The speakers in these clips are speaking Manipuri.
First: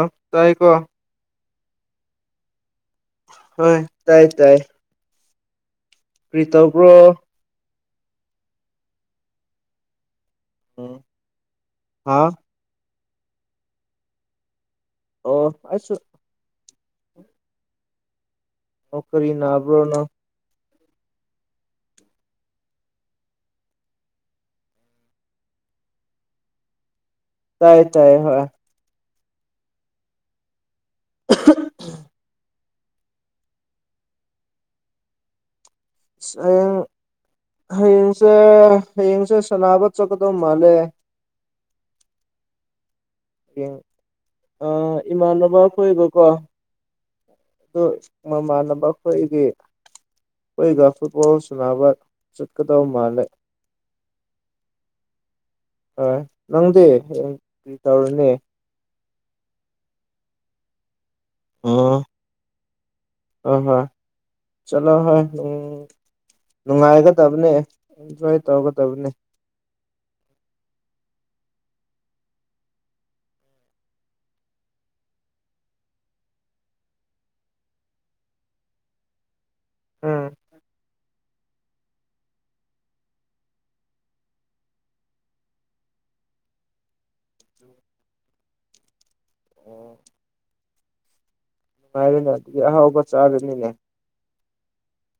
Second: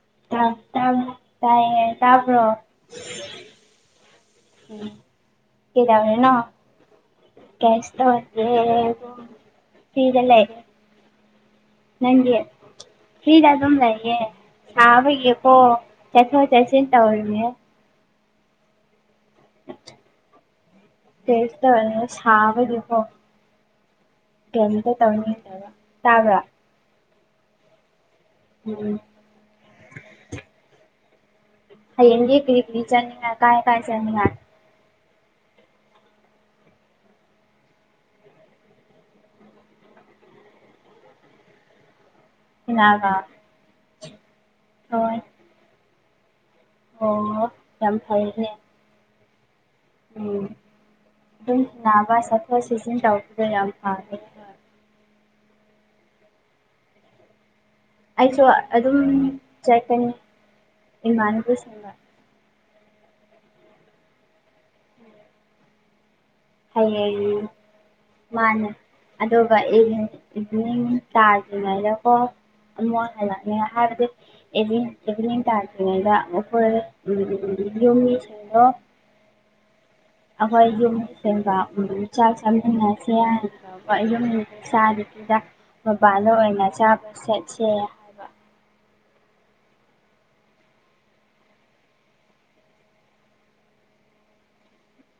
ꯑ ꯇ ꯇꯥꯏꯀꯣ ꯇ ꯇꯥꯏꯌꯦ ꯇꯥꯕ꯭ꯔꯣ ꯍꯣꯏ ꯇꯥꯏ ꯇꯥꯏ ꯎ ꯀꯦꯗꯧꯔꯦ ꯀ꯭ꯔꯤ ꯇꯧꯕ꯭ꯔꯣ? ꯀꯩꯁꯨ ꯇꯧꯗꯦ ꯐ꯭ꯔꯤꯗ ꯂꯩꯔꯦ ꯎꯝ ꯍꯥ ꯅꯪꯗꯤ ꯐ꯭ꯔꯤꯗ ꯑꯗꯨꯝ ꯂꯩꯌꯦ ꯑꯣ ꯁꯥꯕꯒꯤꯀꯣ ꯑꯩꯁꯨ ꯆꯠꯊꯣꯛ ꯆꯠꯁꯤꯟ ꯇꯩꯔꯤꯌꯦ ꯑꯣ ꯀꯔꯤ ꯅꯥꯕ꯭ꯔꯣ ꯅꯪ ꯀꯩꯁꯨ ꯇꯧꯗꯦ ꯁꯕꯥꯒꯤꯀꯣ ꯀꯩꯝꯇꯥ ꯇꯧꯅꯤꯡꯗꯕ ꯇꯥꯕ꯭ꯔ ꯇꯥꯏ ꯇꯥꯏꯌꯦ ꯍꯣꯏ ꯎꯝ [unintelligible] ꯍꯌꯦꯡꯗꯤ ꯀ꯭ꯔꯤ ꯀ꯭ꯔꯤ ꯆꯠꯅꯤꯡꯉꯥꯏ ꯀꯥꯏ ꯀꯥꯏ ꯆꯠꯅꯤꯡꯉꯥꯏ ꯏꯁ ꯍꯌꯦꯡ ꯍꯌꯦꯡꯁꯦ ꯍꯌꯦꯡꯁꯦ ꯁꯟꯅꯥꯕ ꯆꯠꯀꯗꯧ ꯃꯥꯜꯂꯦ ꯀꯅꯒꯥ ꯍꯌꯦꯡ ꯑ ꯏꯃꯥꯟꯅꯕ ꯑꯈꯣꯏꯒ ꯀꯣ ꯑꯣ ꯑꯗꯨ ꯌꯥꯝ ꯐꯩꯅꯦ ꯃꯃꯥꯟꯅꯕ ꯈꯣꯏꯒꯤ ꯎꯝ ꯈꯣꯏꯒ ꯐꯨꯠꯕꯣꯜ ꯑꯗꯨꯝ ꯁꯅꯥꯕ ꯆꯠꯀꯗꯧ ꯃꯜꯂꯦ ꯇꯥꯗꯦ ꯍꯣꯏ ꯅꯪꯗꯤ ꯀ꯭ꯔꯤ ꯇꯧꯔꯤ ꯑꯩꯁꯨ ꯑꯗꯨꯝ ꯆꯠꯀꯅꯤ ꯏꯃꯟ ꯑꯣ ꯍꯣꯏ ꯍꯣꯏ ꯆꯠꯂꯣ ꯍꯣꯏ ꯎꯝ ꯍꯌꯦꯡ ꯅꯨꯡꯉꯥꯏꯒꯗꯕꯅꯦ ꯑꯦꯟꯖꯣꯏ ꯃꯥꯅ ꯇꯧꯒꯗꯕꯅꯦ ꯑꯗꯨꯒ ꯏꯕꯤ ꯏꯚꯤꯅꯤꯡ ꯇꯥꯗ꯭ꯔꯤꯉꯩꯗ ꯀꯣ ꯑꯃꯨꯛ ꯍꯜꯂꯥꯛꯅꯤ ꯍꯥꯏꯕꯗꯤ ꯑꯦꯚꯦ ꯏꯚꯦꯅꯤꯡ ꯇꯥꯗ꯭ꯔꯤꯉꯩꯗ ꯑꯩꯈꯣꯏ [unintelligible] ꯃꯤꯁꯤꯡꯗꯣ ꯎꯝ ꯑꯩꯈꯣꯏ ꯌꯨꯝ ꯄꯦ ꯎꯝ ꯆꯥꯛ ꯆꯥꯃꯤꯟꯅꯁꯦ ꯍꯥꯏꯅꯥ ꯇꯧꯕꯥ ꯌꯨꯝꯒꯤ ꯆꯥꯗꯣꯏꯅꯤꯗ ꯃꯄꯥꯟꯗ ꯑꯣꯏꯅ ꯆꯥꯕ ꯁꯦꯠꯁꯦ ꯑꯣ ꯑꯗꯨꯅꯥꯗꯤ ꯑꯍꯥꯎꯕ ꯆꯥꯒꯅꯤꯅꯦ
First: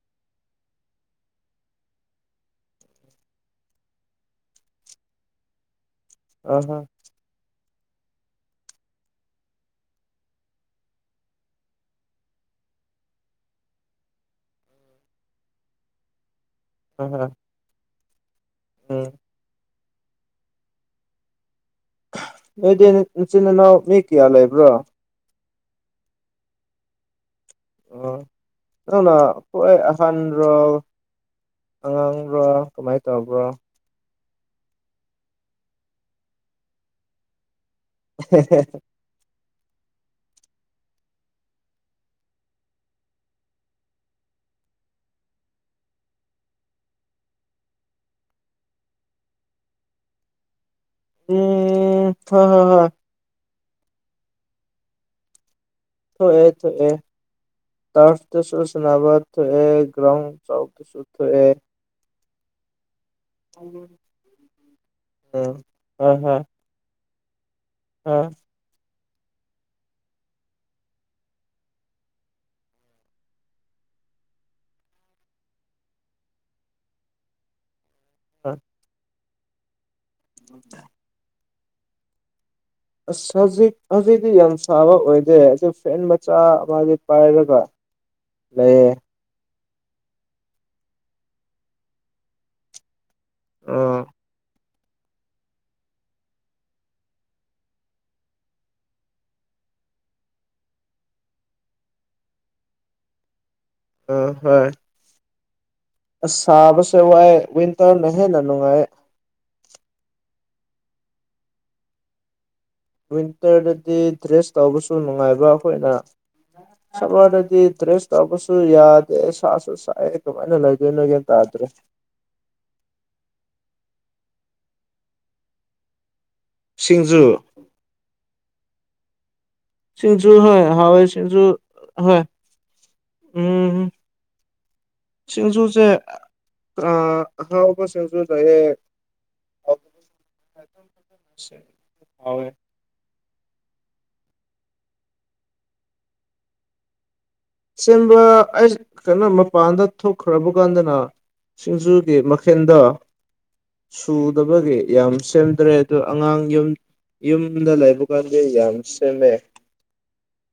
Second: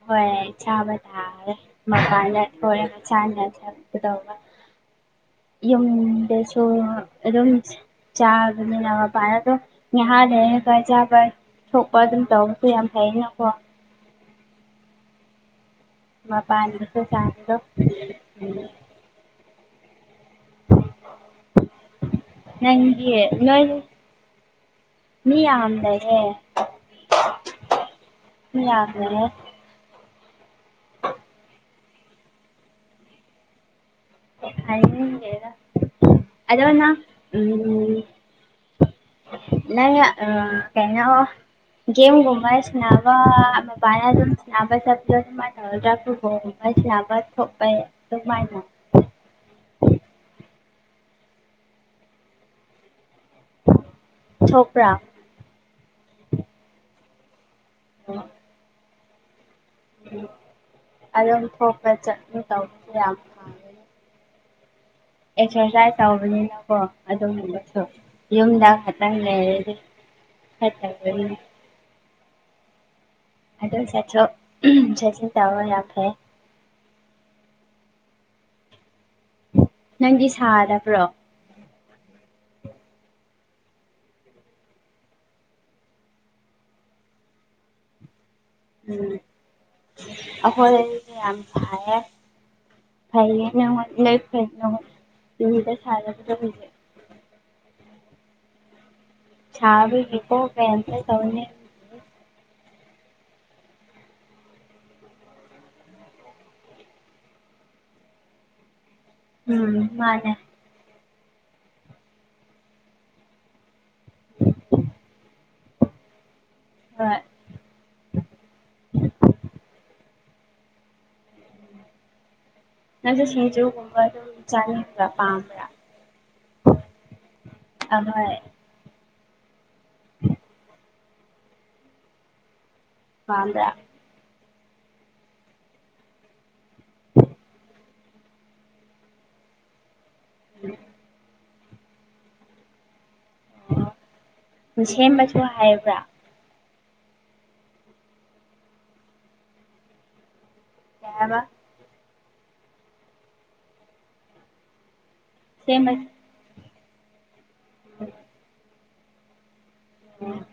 ꯍꯣꯏ ꯆꯥꯕ ꯇꯥꯔꯦ ꯃꯄꯟꯗ ꯀꯣꯏꯔꯒ ꯆꯅꯤꯡꯉꯏ ꯆꯥꯠꯀꯗꯧꯕ ꯌꯨꯝ ꯑꯍꯥ [unintelligible] ꯑꯗꯨꯝꯁ ꯆꯥꯕꯅꯤꯅ ꯃꯄꯥꯟꯗ ꯑꯗꯨꯝ ꯉꯍꯛꯂꯩꯔꯒ ꯆꯥꯕ ꯊꯣꯛꯄ ꯑꯗꯨꯝ ꯇꯧꯕꯁꯨ ꯌꯥꯝ ꯐꯩꯌꯦꯅꯀꯣ ꯃꯥꯄꯥꯟꯗꯁꯨ ꯑꯍꯥ ꯆꯥꯕꯗꯣ [unintelligible] ꯎꯝ ꯅꯣꯏꯗꯤ ꯅꯪꯗꯤ ꯅꯆꯤꯟ ꯅꯣꯏ ꯅꯅꯥꯎ ꯃꯤ ꯀꯌꯥ ꯂꯩꯕ꯭ꯔꯣ ꯃꯤ ꯌꯥꯝ ꯂꯩꯍꯦ ꯑꯣ ꯃꯤ ꯌꯥꯝ ꯅꯪꯅ ꯂꯩꯌꯦ ꯍꯣꯏ ꯑꯍꯟꯔꯣ ꯑꯉꯥꯡꯔꯣ ꯀꯃꯥꯏ ꯇꯧꯕ꯭ꯔꯣ ꯍꯥꯏꯅꯤꯡꯗꯦꯗ ꯑꯗꯣ ꯅꯪ ꯎꯝ ꯍꯦ ꯍꯦ ꯍꯦ ꯅꯪꯅ ꯑ ꯀꯩꯅꯣ ꯒꯦꯝꯒꯨꯝꯕ ꯁꯅꯕ ꯃꯄꯥꯟꯗ ꯑꯗꯨꯝ ꯁꯅꯕ ꯆꯠꯄ ꯁꯨꯃꯥꯏ ꯇꯧꯔꯒ [unintelligible] ꯋꯥꯔꯤ ꯁꯥꯅꯕ ꯊꯣꯛꯑꯦ ꯑꯗꯨꯃꯥꯏꯅ ꯑꯦ ꯐꯥ ꯍꯥ ꯍꯥ ꯊꯣꯛꯄ꯭ꯔꯥ ꯊꯣꯛꯑꯦ ꯊꯣꯛꯑꯦ ꯇꯔꯐꯇꯁꯨ ꯁꯅꯥꯕ ꯊꯣꯛꯑꯦ ꯒ꯭ꯔꯥꯎꯟ ꯆꯥꯎꯕꯗꯁꯨ [unintelligible] ꯑꯗꯨꯝ ꯊꯣꯛꯑꯦ ꯊꯣꯛꯄ ꯆꯠꯅꯤꯡ ꯇꯧꯕꯁꯤ ꯌꯥꯝ [unintelligible] [unintelligible] ꯑꯦꯛꯁꯔꯁꯥꯏꯁ ꯇꯧꯕꯅꯤꯅꯀꯣ ꯑꯗꯨꯒꯨꯝꯕꯁꯨ ꯑꯥ ꯌꯨꯝꯗ ꯈꯛꯇꯪ ꯂꯩꯔꯗꯤ ꯐꯠꯇꯕꯅꯤꯅꯦ ꯑꯗꯨꯝ ꯆꯠꯊꯣꯛ ꯎꯝ ꯆꯠꯁꯤꯟ ꯇꯧꯕ ꯌꯥꯝ ꯐꯩ ꯑꯥ ꯅꯪꯗꯤ ꯁꯥꯗꯕ꯭ꯔꯣ ꯑꯁ ꯍꯧꯖꯤꯛ ꯍꯩꯖꯤꯛꯇꯤ ꯌꯥꯝ ꯁꯥꯕ ꯑꯣꯏꯗꯦ ꯑꯗꯨ ꯐꯦꯟ ꯃꯆꯥ ꯑꯃꯗꯤ ꯄꯥꯏꯔꯒ [inaudible] ꯂꯩꯌꯦ ꯎꯝ ꯑꯩꯈꯣꯏꯗꯗꯤ ꯁꯦ ꯌꯥꯝ ꯁꯥꯏꯌꯦ ꯐꯩꯌꯦ ꯅꯪ ꯑ ꯑꫭꯏ ꯅꯣꯏ ꯐꯩ [unintelligible] ꯗꯦꯜꯍꯤꯗ ꯁꯥꯔꯛꯀꯗꯨꯕꯤꯁꯦ ꯁꯥꯕꯩꯅꯦꯀꯣ ꯐꯦꯟꯗ ꯇꯧꯏꯅꯦ ꯑꯥ ꯍꯣꯏ ꯑꯁ ꯁꯥꯕꯁꯦ ꯋꯥꯏ ꯋꯤꯟꯇꯔꯅ ꯍꯦꯟꯅ ꯅꯨꯡꯉꯥꯏꯌꯦ ꯎꯝ ꯃꯥꯅꯦ ꯋꯤꯟꯇꯔꯗꯗꯤ ꯗ꯭ꯔꯦꯁ ꯇꯧꯕꯁꯨ ꯅꯨꯡꯉꯥꯏꯕ ꯑꯈꯣꯏꯅ ꯍꯣꯏ ꯁꯃꯔꯗꯗꯤ ꯗ꯭ꯔꯦꯁ ꯇꯧꯕꯁꯨ ꯌꯥꯗꯦ ꯁꯥꯁꯨ ꯁꯥꯏꯑꯦ ꯀꯃꯥꯏꯅ ꯂꯩꯗꯣꯏꯅꯣ ꯒ꯭ꯌꯥꯟ ꯇꯥꯗ꯭ꯔꯦ ꯅꯪꯁꯨ ꯁꯤꯡꯖꯨ ꯒꯨꯝꯕꯗꯨꯝ ꯆꯥꯅꯤꯡꯕ꯭ꯔꯥ ꯄꯥꯝꯕ꯭ꯔꯥ ꯁꯤꯡꯖꯨ ꯑꯍꯣꯏ ꯁꯤꯡꯖꯨ ꯍꯣꯏ ꯍꯥꯎꯋꯦ ꯁꯤꯡꯖꯨ ꯍꯣꯏ ꯄꯥꯝꯕ꯭ꯔꯥ ꯎꯝ ꯁꯤꯡꯖꯨꯁꯦ ꯑ ꯑꯍꯥꯎꯕ ꯁꯤꯡꯖꯨ ꯂꯩꯌꯦ ꯍꯥꯎꯇꯕ [unintelligible] ꯍꯥꯎꯋꯦ ꯑꯣ ꯁꯦꯝꯕꯁꯨ ꯍꯥꯏꯕ꯭ꯔꯥ ꯁꯦꯝꯕ ꯑꯩꯁ ꯀꯩꯅꯣ ꯃꯄꯥꯟꯗ ꯊꯣꯛꯈ꯭ꯔꯥꯕ ꯀꯥꯟꯗꯅ ꯀꯩ ꯍꯥꯏꯕ ꯁꯤꯡꯖꯨꯒꯤ ꯃꯈꯦꯟꯗꯣ ꯁꯨꯗꯕꯒꯤ ꯌꯥꯝ ꯁꯦꯝ ꯇ꯭ꯥꯔꯦ ꯁꯦꯝꯕ ꯑꯗꯣ ꯑꯉꯥꯡ ꯌꯨꯝ ꯌꯨꯝꯗ ꯂꯩꯕ ꯀꯥꯟꯗꯤ ꯌꯥꯝ ꯁꯦꯝꯃꯦ ꯎꯝ ꯫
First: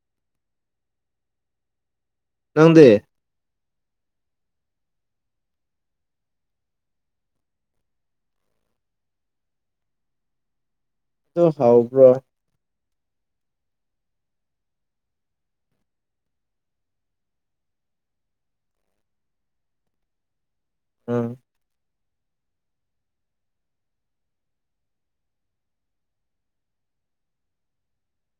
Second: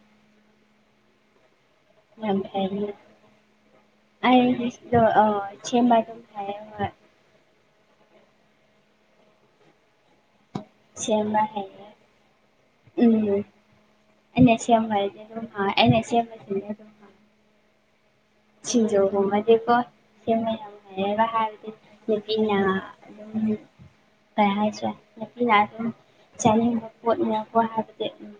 ꯌꯥꯝ ꯅꯪꯗꯤ ꯍꯩꯕꯅꯤ ꯑꯩꯗꯣ ꯑꯧ ꯁꯦꯝꯕꯗꯨꯝ ꯍꯩꯌꯦ ꯍꯣꯏ ꯁꯦꯝꯕ ꯑꯗꯨ ꯍꯩꯌꯦ ꯍꯥꯎꯕ꯭ꯔꯣ ꯎꯝ ꯑꯩꯅ ꯁꯦꯝꯕ ꯍꯩꯔꯗꯤ ꯑꯗꯨꯝ ꯍꯣꯏ ꯑꯩꯅ ꯁꯦꯝꯕꯗꯤꯅꯦ ꯑꯗꯨꯝ ꯍꯥꯎꯋꯦ ꯁꯤꯡꯖꯨꯒꯨꯝꯕꯗꯤꯀꯣ ꯁꯦꯝꯕ ꯌꯥꯝ ꯍꯩꯌꯦꯕ ꯎꯝ ꯍꯥꯏꯕꯗꯤ ꯅꯨꯄꯤꯅ ꯑꯗꯨꯝ ꯀꯩ ꯍꯥꯏꯁꯦꯔ ꯅꯨꯄꯤꯅ ꯑꯗꯨꯝ ꯆꯥꯅꯤꯡꯕ ꯄꯣꯠꯅꯦꯀꯣ ꯍꯥꯏꯕꯗꯤ ꯎꯝ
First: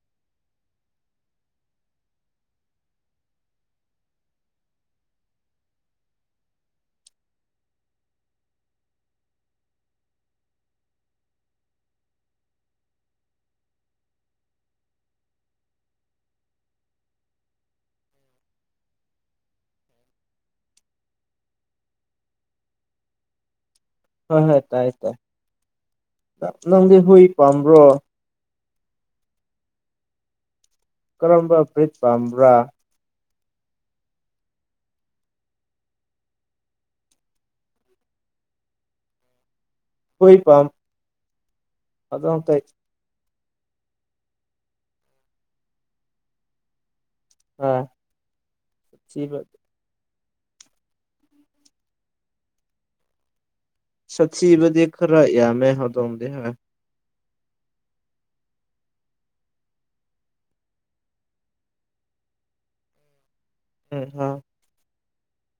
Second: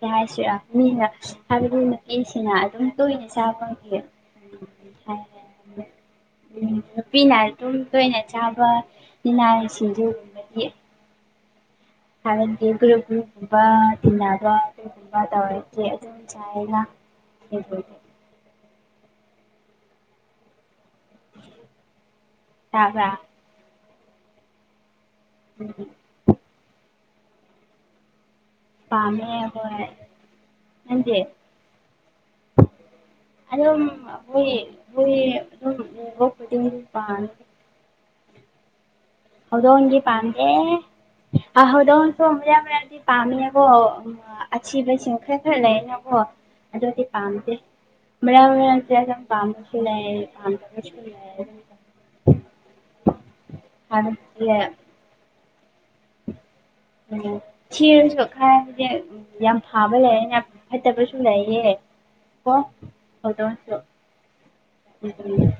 ꯀꯩ ꯍꯥꯏꯁꯤꯔ ꯃꯤꯅ ꯍꯥꯏꯕꯗꯤ ꯅꯨꯄꯤꯁꯤꯡꯅ ꯑꯗꯨꯝ ꯇꯣꯏꯅ ꯆꯥꯕꯒꯤ [unintelligible] ꯍꯥꯏ [unintelligible] ꯅꯨꯄꯤꯅ ꯑꯗꯨꯝ ꯇꯣꯏꯅ ꯆꯥꯕ ꯇꯤꯅꯥꯏ ꯁꯤꯡꯖꯨ ꯍꯥꯟꯅꯗꯤ ꯒ꯭ꯔꯨꯞ ꯒ꯭ꯔꯨꯞꯀꯨꯝꯕ ꯇꯤꯟꯅꯕ ꯑꯗꯨꯒꯨꯝꯕ ꯇꯧꯔꯗꯦ ꯑꯗꯨꯝ ꯆꯥꯏꯌꯦꯅ [unintelligible] ꯆꯥꯕꯔ꯭ꯥ ꯍꯣꯏ ꯍꯣꯏ ꯇꯥꯏꯌꯦ ꯇꯥꯏ ꯎꯝ ꯇꯞ ꯅꯪꯗꯤ ꯍꯨꯏ ꯄꯝꯕꯔꯣ ꯄꯥꯝꯃꯦ ꯍꯣꯏ ꯅꯪꯗꯤ ꯀꯔꯝꯕ ꯕꯔ꯭ꯤꯠ ꯄꯥꯝꯕ꯭ꯔꯥ ꯑꯗꯨꯝ [unintelligible] ꯎꯕ ꯈꯨꯗꯤꯡ ꯄꯥꯝꯃꯦ ꯍꯧꯗꯣꯟꯗꯤ ꯍꯨꯏ ꯄꯥꯟꯗꯦ ꯄꯥꯝ ꯑ ꯍꯧꯗꯣꯡꯁꯨ ꯍꯧꯗꯣꯡꯇꯩ ꯃꯔꯛ ꯃꯔꯛꯗꯤ ꯄꯥꯝꯃꯦꯕꯣ ꯎꯡ ꯑꯊꯤꯕꯁꯤꯡ ꯈꯔ ꯈꯔ ꯂꯩꯌꯦꯅꯒꯣ ꯑꯗꯨꯗꯤ ꯄꯥꯝꯗꯦ ꯑ ꯃꯔꯛ ꯃꯔꯛꯗꯤ ꯑꯗꯨꯝ ꯊꯤꯕ ꯄꯥꯝꯕꯁꯨ ꯂꯩ ꯄꯥꯝꯗꯕꯁꯨ ꯂꯩ ꯍꯥꯏꯕꯗꯤ ꯁꯊꯤꯕꯗꯤ ꯈꯔ ꯌꯥꯝꯃꯦ ꯍꯧꯗꯣꯡꯗꯤ ꯍꯣꯏ ꯎꯝ ꯊꯤꯔꯁꯨ ꯈꯔ ꯍꯥꯏꯗꯤ ꯎꯝ ꯌꯥꯝ ꯐꯥꯕ ꯂꯩꯌꯦꯅ ꯐꯠꯇꯕꯁꯨ ꯂꯩꯌꯦ ꯀꯣ ꯍꯧꯗꯣꯛꯁꯨ ꯎꯝ ꯍꯥ ꯎꯝ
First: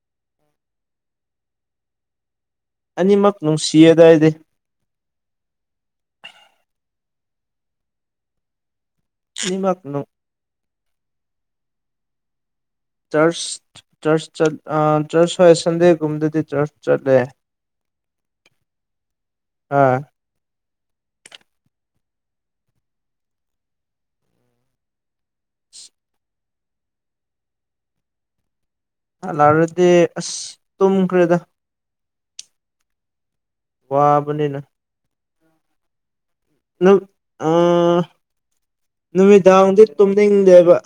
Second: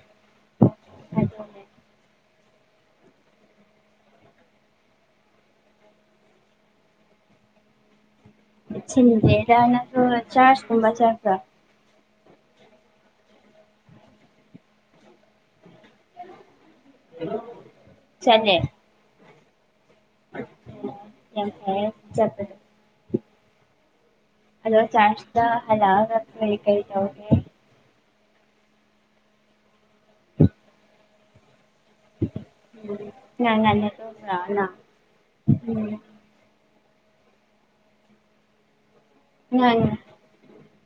ꯑꯅꯤꯃꯛ ꯅꯨꯡꯁꯤꯌꯦꯗꯥ ꯑꯩꯗꯤ ꯆꯤꯟꯗꯦꯗ ꯑꯅꯤꯃꯛ ꯅꯡꯖꯨ ꯅꯨꯡ ꯆꯔꯆ ꯀꯨꯝꯕ ꯆꯠꯄꯔ꯭ ꯆꯔꯆ ꯆꯔꯆ ꯆꯠ ꯑꯥ ꯆꯔꯆ ꯍꯣꯏ ꯁꯟꯗꯦ ꯇꯨꯝꯗꯗꯤ ꯆꯔꯆ ꯆꯠꯂꯦ ꯑꯥ ꯎꯝ ꯌꯥꯝ ꯐꯥꯌꯦ ꯆꯠꯄꯁꯨ ꯑꯗꯣ ꯆꯔꯆꯇ ꯍꯜꯂꯛꯑꯒ ꯀꯔꯤ ꯀꯔꯤ ꯇꯧꯒꯦ ꯍꯟꯅꯔꯗꯤ ꯑꯁ ꯇꯨꯝꯈꯔ꯭ꯦꯗꯥ ꯌꯥꯝ ꯉꯟꯅ ꯇꯨꯝꯕꯔꯣ ꯋꯥꯕꯅꯤꯅ ꯅꯡ ꯎꯝ ꯅꯡ ꯑꯥ ꯉꯟ ꯅꯨꯃꯤꯗꯥꯡꯗꯤ ꯇꯨꯝꯅꯤꯡꯗꯦꯕ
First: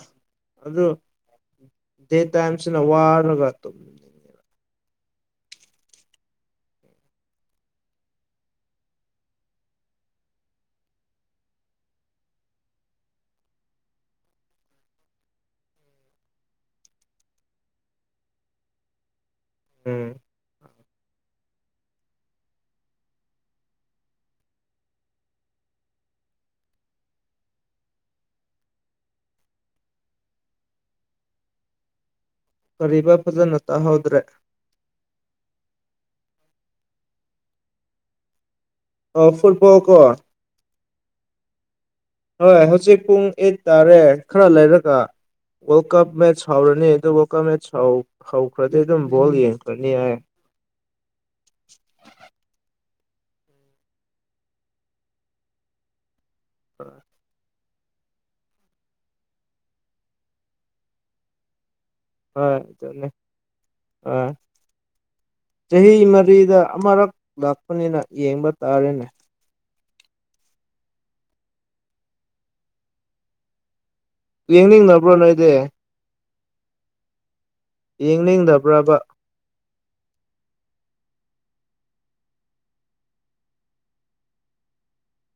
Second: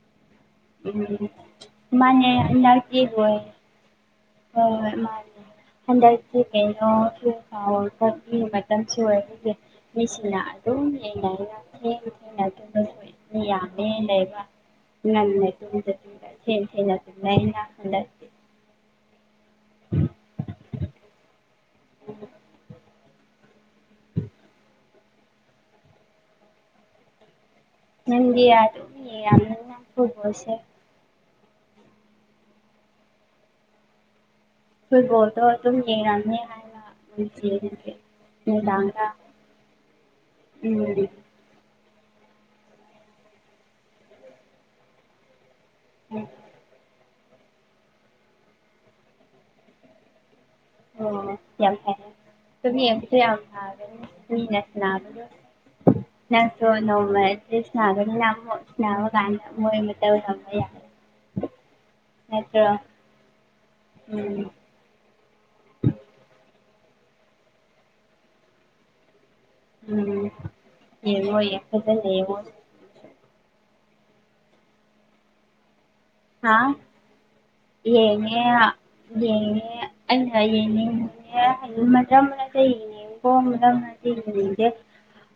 ꯑꯗꯨ ꯎꯝ ꯗꯦ ꯃꯥꯅꯦ ꯇꯥꯏꯝꯁꯤꯅ ꯍꯟꯗꯛꯇꯤ ꯂꯣꯏ ꯋꯥꯔꯒ ꯇꯨꯝ ꯍꯣꯏ ꯃꯥꯅꯦ ꯍꯟꯗꯛꯇꯤ ꯀꯩꯅꯣꯁꯨ [unintelligible] ꯆꯥꯎꯕꯒꯤ ꯃꯇꯝꯁꯨ ꯑꯣꯏꯕꯒꯤ ꯃꯤꯁꯤꯡꯅ ꯑꯗꯨꯝ ꯂꯩꯅꯔꯒ ꯊꯦꯡ ꯊꯦꯡꯅ ꯑꯗꯨꯕꯁꯨ ꯃꯤ ꯌꯥꯝꯃꯦ ꯂꯩꯕ ꯉꯟꯅ ꯇꯨꯝꯗꯕꯤꯗ ꯊꯦꯡ ꯊꯦꯡꯅ ꯇꯨꯝꯃꯦꯅ ꯍꯟꯗꯛ ꯎꯝ ꯎꯝ ꯅꯪꯗꯤ ꯑꯗꯨꯝ ꯌꯦꯡꯉꯝꯅꯤꯅ ꯐꯨꯠꯕꯣꯜꯁꯦ ꯀꯔꯤꯕꯥ ꯐꯖꯟꯅ ꯇꯥꯍꯧꯗ꯭ꯔꯦ ꯐꯨꯠꯕꯣꯜꯗꯣ ꯑꯗꯨꯝ ꯌꯦꯡꯉꯝꯅꯤ ꯍꯥꯏꯅ [unintelligible] ꯅꯨꯡꯗꯥꯡ ꯑꯣ ꯐꯨꯠꯕꯣꯜ ꯀꯣ ꯎꯝ ꯍꯣꯏ ꯍꯧꯖꯤꯛ ꯄꯨꯡ ꯑꯩꯠ ꯇꯥꯔꯦ ꯈꯔ ꯂꯩꯔꯒ ꯋꯥꯔꯜ ꯀꯞ ꯎꯝ ꯃꯦꯠꯆ ꯍꯧꯔꯅꯤ ꯑꯗꯨꯕꯨ ꯀꯞ ꯃꯦꯠꯁ ꯍꯧ ꯍꯧꯈ꯭ꯔꯗꯤ ꯑꯗꯨꯝ ꯕꯣꯜ ꯌꯦꯡꯈ꯭ꯔꯅꯤ ꯑꯩ ꯑꯣ ꯌꯥꯝ ꯐꯥꯌꯦ ꯗꯨꯝ ꯌꯦꯡꯕꯁꯨ ꯌꯥꯝ ꯐꯒꯅꯤ ꯃꯤꯅ ꯁꯟꯅꯥꯕꯗꯨ ꯅꯠꯇꯔꯣ ꯅꯣꯃꯦꯠ [unintelligible] ꯍꯣꯏ ꯗꯨꯅꯦ ꯑ ꯎꯝ ꯆꯍꯤ ꯃꯔꯤꯗ ꯑꯃꯔꯛ ꯂꯥꯛꯄꯅꯤꯅ ꯌꯦꯡꯕ ꯇꯥꯔꯦꯅꯦ ꯎꯝ ꯌꯦꯡꯉꯣ ꯌꯥ ꯐꯖꯅ ꯌꯦꯡꯉꯣ ꯌꯦꯡꯅꯤꯡꯅꯕ꯭ꯔꯣ ꯅꯣꯏꯗꯤ ꯍꯥ ꯌꯦꯡꯉꯦ ꯌꯦꯡꯅꯤꯡꯗꯕ꯭ꯔꯕ ꯌꯦꯡꯉ ꯑꯩꯅ ꯌꯦꯡ [unintelligible] ꯍꯥꯏꯂꯨ ꯃꯖ ꯃ ꯇꯥꯏꯅꯦ ꯃꯥꯦ [unintelligible]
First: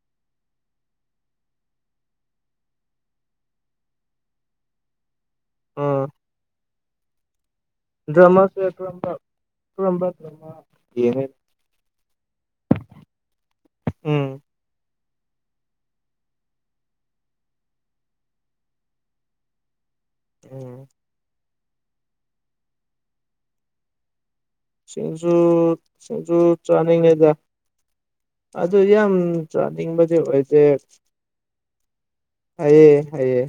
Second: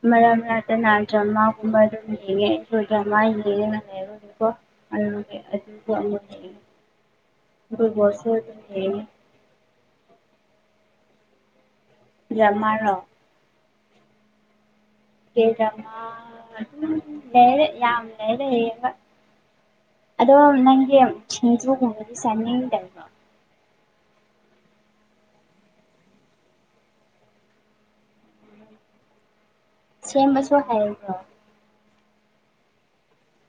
ꯃꯔꯝ ꯍꯥꯏꯕꯨ [unintelligible] ꯅꯖꯃ ꯀꯨꯝ ꯑꯗꯨ ꯍꯦ ꯨꯔꯖꯃ ꯎꯝ ꯏ [unintelligible] ꯗꯔ꯭ꯃꯥꯁꯦ ꯌꯦꯡꯉꯤ ꯀꯔꯝꯕ ꯀꯔꯝꯕ ꯗ꯭ꯔꯃꯥ ꯌꯦꯡꯉꯦ ꯗꯔ꯭ꯃꯥꯔꯣ ꯎꯝ ꯀꯦ ꯗꯔ꯭ꯃꯥ ꯎꯝ ꯂꯩꯔꯦ ꯌꯥꯝ ꯂꯩꯔꯦ ꯌꯦꯡꯕ ꯑꯗꯣꯝ ꯎꯝ ꯅꯪꯗꯤ ꯁꯤꯡꯖꯨꯒꯨꯝꯕꯗꯤ ꯆꯥꯅꯤꯡꯗ꯭ꯕꯔꯣ ꯁꯤꯡꯖꯨ ꯁꯤꯡꯖꯨ ꯆꯥꯅꯤꯡꯉꯦꯗ ꯑꯗꯨ ꯌꯥꯝ ꯆꯥꯅꯤꯡꯕꯗꯤ ꯁꯦꯝꯕꯁꯨ ꯑꯣꯏꯗꯦ ꯍꯩꯕ꯭ꯔꯣ ꯍꯥꯏꯌꯦ ꯍꯥꯏꯌꯦ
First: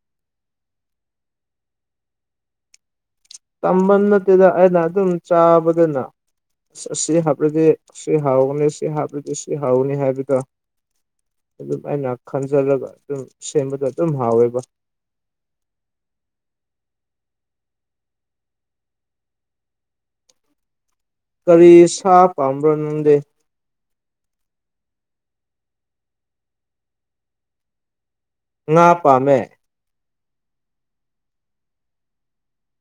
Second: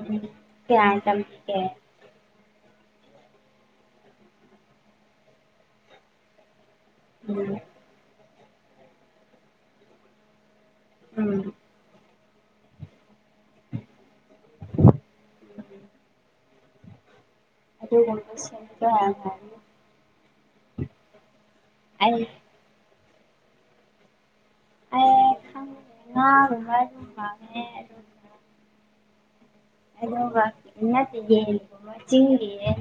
ꯎꯝ ꯀꯌꯥꯅꯥ ꯇꯝꯄꯤꯀꯦ ꯇꯝꯕ ꯅꯠꯇꯦꯗ ꯑꯩꯅ ꯑꯗꯨꯝ ꯆꯥꯕꯗꯅ ꯑꯁ ꯑꯁꯤ ꯎꯝ ꯍꯥꯏꯕꯗꯤ ꯁꯤ ꯍꯥꯎꯕꯅꯤ ꯁꯤ ꯍꯥꯞꯄꯗꯤ ꯁꯤ ꯍꯥꯎꯅꯤ ꯍꯥꯏꯕꯗꯣ ꯎꯝ ꯑꯗꯨꯝ ꯑꯩꯅ ꯈꯟꯖꯤꯜꯂꯒ ꯑꯗꯨꯝ ꯁꯦꯝꯕꯗꯣ ꯑꯗꯨꯝ ꯍꯥꯎꯌꯦꯕ [unintelligible] ꯀꯔꯤ ꯁꯥ ꯑꯩ ꯄꯥꯝꯕ꯭ꯔꯣ ꯅꯪꯗꯤ ꯑꯩ ꯈꯪ ꯉꯥꯒꯨꯝꯕꯗꯤ ꯄꯥꯝꯃꯦ ꯉꯥ ꯄꯥꯝꯃꯦ ꯑꯗꯨꯒ ꯅꯠꯇꯦ ꯌꯦꯟꯒꯨꯝꯕ ꯆꯤꯡꯒꯤ ꯌꯦꯟ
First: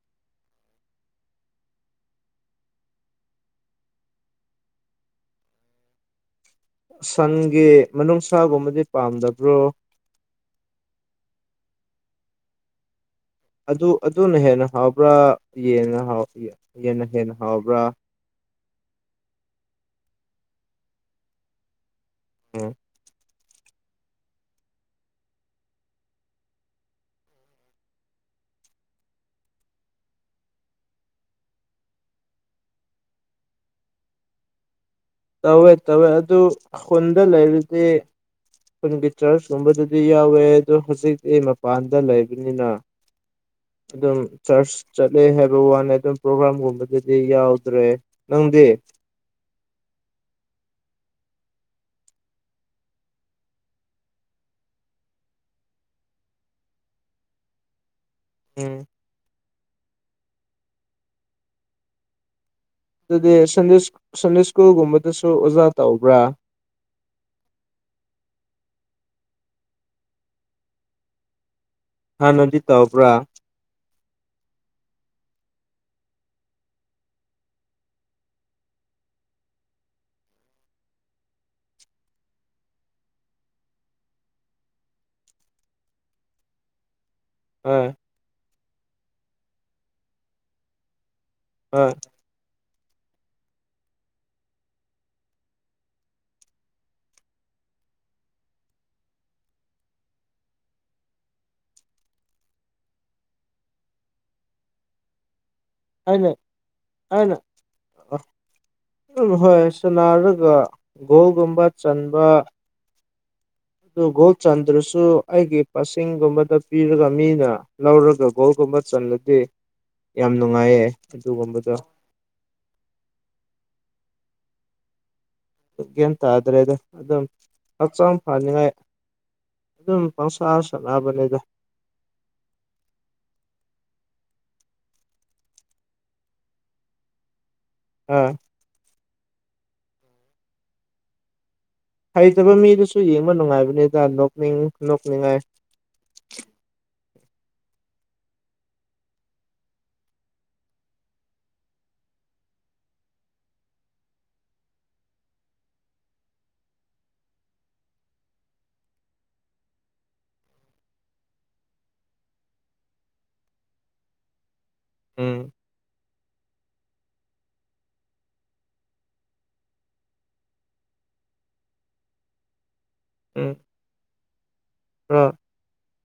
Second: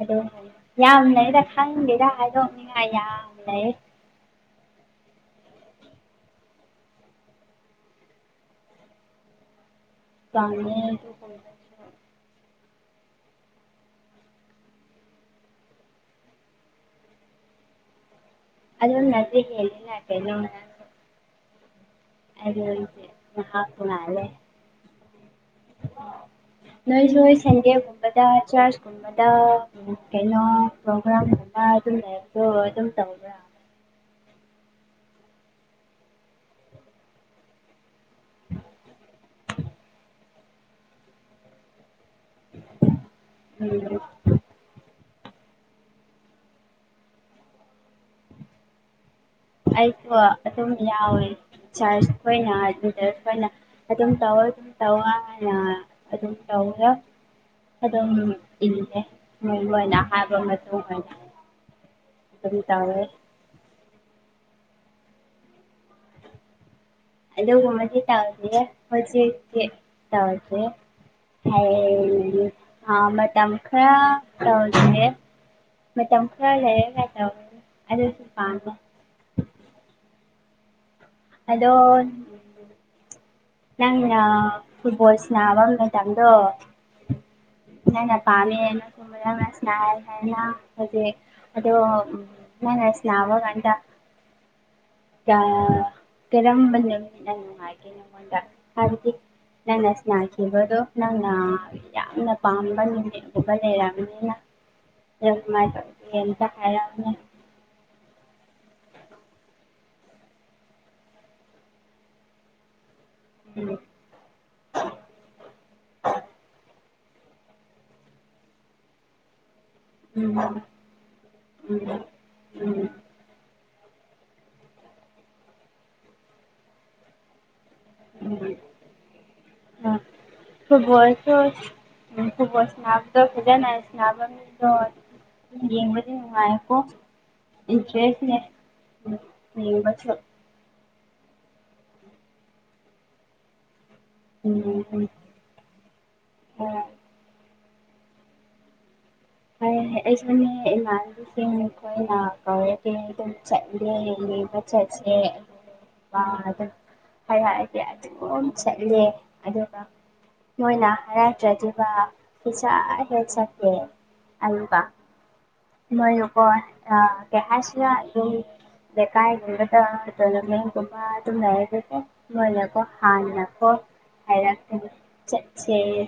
ꯑꯗꯨꯒ ꯌꯥꯝ ꯂꯩꯗ ꯈꯪꯗꯦꯗ ꯍꯥꯏꯗꯣꯛꯅꯤꯡꯉꯥꯏ ꯌꯥꯝ ꯂꯩ ꯁꯟꯒꯤ ꯃꯅꯨꯡꯁꯥꯒꯨꯝꯕꯗꯤ ꯄꯥꯝꯗꯕ꯭ꯔꯣ ꯄꯥꯝꯃꯦ ꯎꯝ ꯎꯝ ꯎꯝ ꯑꯗꯨ ꯑꯗꯨꯅ ꯍꯦꯟꯅ ꯍꯥꯎꯕ꯭ꯔꯥ ꯌꯦꯟꯅ ꯍꯥꯎ ꯌꯦꯟꯅ ꯍꯦꯟꯅ ꯍꯥꯎꯕ꯭ꯔꯥ ꯑꯗꯨꯅꯗꯤ ꯍꯦꯜꯂꯦ ꯀꯩꯅꯣꯅꯦ ꯎꯝ ꯑꯗꯨꯅꯤ ꯍꯥꯞꯄꯣ ꯉꯥꯏꯔꯦ ꯅꯣꯏꯁꯨ ꯅꯣꯏ ꯁꯟꯗꯦꯒꯨꯝꯕꯗ ꯆ꯭ꯔꯆꯀꯨꯝ ꯀꯨꯝꯕꯗ ꯀꯩꯅꯣ ꯇꯧꯕꯔꯥ [unintelligible] ꯑꯗꯣ ꯑꯗꯨꯝ ꯇꯧꯕꯔꯥ ꯇꯧꯋꯦ ꯇꯧꯋꯦ ꯑꯗꯨ ꯈꯨꯟꯗ ꯂꯩꯔꯗꯤ ꯈꯨꯟꯒꯤ ꯆꯔꯆꯀꯨꯝꯕꯗꯗꯤ ꯌꯥꯎ ꯍꯣꯏ ꯑꯗꯨ ꯍꯧꯖꯤꯛꯇꯤ ꯃꯄꯥꯟꯗ ꯂꯩꯕꯅꯤꯅ ꯎꯝ ꯑꯗꯨꯝ ꯆ꯭ꯔꯁ ꯆꯠꯂꯦ ꯍꯥꯏꯕ ꯋꯥꯅꯦ ꯑꯗꯨꯝ ꯄ꯭ꯔꯣꯒ꯭ꯔꯥꯝꯒꯨꯝꯕꯗꯗꯤ ꯌꯥꯎꯗ꯭ꯔꯦ ꯅꯪꯗꯤ ꯑꯩꯗꯣ ꯑꯗꯨꯝ ꯌꯥꯎꯋꯦ ꯁꯥꯔꯖ ꯍꯣꯏꯅ ꯂꯤꯗꯔ ꯍꯣꯏꯅ ꯑꯗꯨꯝ ꯇꯧꯋꯦ ꯑꯗꯨꯝ ꯇꯧꯑꯣ ꯍꯥꯏꯅ ꯑꯗꯨꯝ ꯇꯧꯔ ꯑꯗꯨꯝ ꯎꯝ ꯏꯜꯂꯦ ꯃꯣꯏ ꯃꯣꯏꯅ ꯍꯥꯏꯕ ꯃꯇꯨꯡ ꯏꯟ ꯑꯗꯨꯝ ꯇꯧꯌꯦ ꯗꯦ ꯁꯦꯂꯤꯁ ꯁꯦꯂꯤꯁꯀꯣ ꯒꯨꯝꯕꯗꯁꯨ ꯑꯣꯖꯥ ꯇꯧꯕ꯭ꯔꯥ ꯑꯗꯨꯒꯨꯝꯕꯗꯤ ꯇꯧꯗꯤꯌꯦ ꯍꯧꯖꯤꯛꯇꯤ ꯇꯧꯗꯦ ꯍꯌꯦꯡꯒꯤ ꯍꯥꯟꯅꯗꯤ ꯊꯥ ꯇꯧꯕ꯭ꯔꯥ ꯃꯇꯝ ꯈꯔ‌ꯥ ꯇꯧꯗꯤꯌꯦ ꯃꯇꯝ ꯈꯔꯥ ꯂꯩꯔꯒ ꯇꯧꯅꯤ ꯑꯗꯨ ꯄꯥꯝꯃꯦ ꯑꯗꯣꯟ ꯅꯪꯅ ꯐꯨꯠꯕꯣꯜ ꯁꯥꯟꯅꯕ ꯃꯇꯝꯗꯣ ꯍꯣꯏ ꯅꯪꯅ ꯄꯥꯝꯃꯦꯅ ꯅꯪꯅ ꯁꯥꯟꯅꯩ ꯍꯥꯏꯅ ꯍꯧꯖꯤꯛ ꯍꯣꯏ ꯑꯗꯣꯟ ꯅꯪꯅ ꯁꯥꯟꯀꯥꯟꯗ ꯀ ꯀꯔꯝꯕ ꯅꯨꯃꯤꯠꯅ ꯅꯨꯡꯉꯥꯏꯒꯦ ꯅꯉꯣꯟꯗ ꯍꯥꯏꯕꯗꯤ ꯅꯪꯅ ꯁꯥꯅꯈꯤꯕꯗꯣ ꯅꯪꯅ ꯌꯥꯝꯅ ꯄꯥꯝꯕ ꯅꯨꯃꯤꯠꯒꯨꯝꯕ ꯂꯩꯔꯝꯅꯤꯅ ꯑꯗꯨꯝꯃꯥꯏꯕ ꯑꯩꯅ ꯑꯩꯅ ꯍꯣꯏ ꯁꯅꯥꯔꯒ ꯒꯣꯜꯒꯨꯝꯕ ꯆꯟꯕ ꯎꯝ ꯑꯗꯨ ꯒꯣꯜ ꯆꯟꯗ꯭ꯔꯁꯨ ꯑꯩꯒꯤ ꯄꯁꯤꯡꯒꯨꯝꯕꯗ ꯄꯤꯔꯒ ꯃꯤꯅ ꯂꯧꯔꯒ ꯒꯣꯜꯒꯨꯝꯕ ꯆꯜꯂꯗꯤ ꯌꯥꯝ ꯎꯝ ꯅꯨꯡꯉꯥꯏꯌꯦ ꯑꯗꯨꯒꯨꯝꯕꯗꯣ ꯎꯝ ꯎꯝ ꯑ ꯒꯤꯌꯥꯟ ꯇꯥꯗꯔꯦꯗ ꯑꯗꯨꯝ ꯍꯛꯆꯥꯡ ꯐꯅꯤꯡꯉꯥꯏ ꯎꯝ ꯑꯗꯨꯝ ꯄꯪꯁꯥꯟ ꯐꯨꯠꯕꯣꯜꯁꯨ ꯁꯥꯟꯅꯕꯅꯦꯗ [unintelligible] ꯌ‌ꯦꯡꯕꯗꯤ ꯅꯨꯡꯉꯥꯏꯀꯣ ꯑꯥ ꯏꯟꯇ꯭ꯔ‌ꯦꯁꯅ‌ꯦ ꯌ‌ꯦꯡꯕꯁꯨ꯫ ꯍꯩꯇꯕ ꯃꯤꯗꯨꯁꯨ ꯌꯦꯡꯕ ꯅꯨꯡꯉꯥꯏꯕꯅꯤꯗ ꯅꯣꯛꯅꯤꯡ ꯎꯝ ꯎꯝ ꯅꯣꯛꯅꯤꯡꯉꯥꯏ꯫ ꯍꯥꯏ ꯑꯩꯁꯨꯅ‌ꯦ ꯏꯃꯥꯏ꯫ [unintelligible] ꯆꯠꯁ‌ꯦ꯫ ꯋꯥ ꯑꯗꯨꯝ ꯍꯥꯏ ꯍꯥꯏꯗꯤ ꯑꯗꯨꯝ ꯆꯠꯂꯦ ꯑꯗꯨꯒ꯫ ꯃꯣꯏꯅ ꯍꯥꯏꯔꯛꯇ꯭ꯔꯗꯤꯕ ꯄꯤꯁꯥ ꯍꯦꯛ ꯆꯠꯀꯦ ꯑꯗꯨꯒ꯫ ꯎꯝ꯫ ꯃꯣꯏ ꯅꯀꫭ ꯑꯥ ꯀꯩꯍꯥꯏꯁꯤꯔ ꯑꯗꯨꯝ꯫ ꯂꯩꯀꯥꯏꯒꯨꯝꯕꯗ [unintelligible] ꯃꯣꯏꯅꯀꯣ ꯎꯝ ꯍꯥꯟꯅꯀꯣ ꯍꯥꯏꯔꯛꯈ꯭ꯔꯦ ꯑꯥ ꯆꯠꯁ‌ꯦ꯫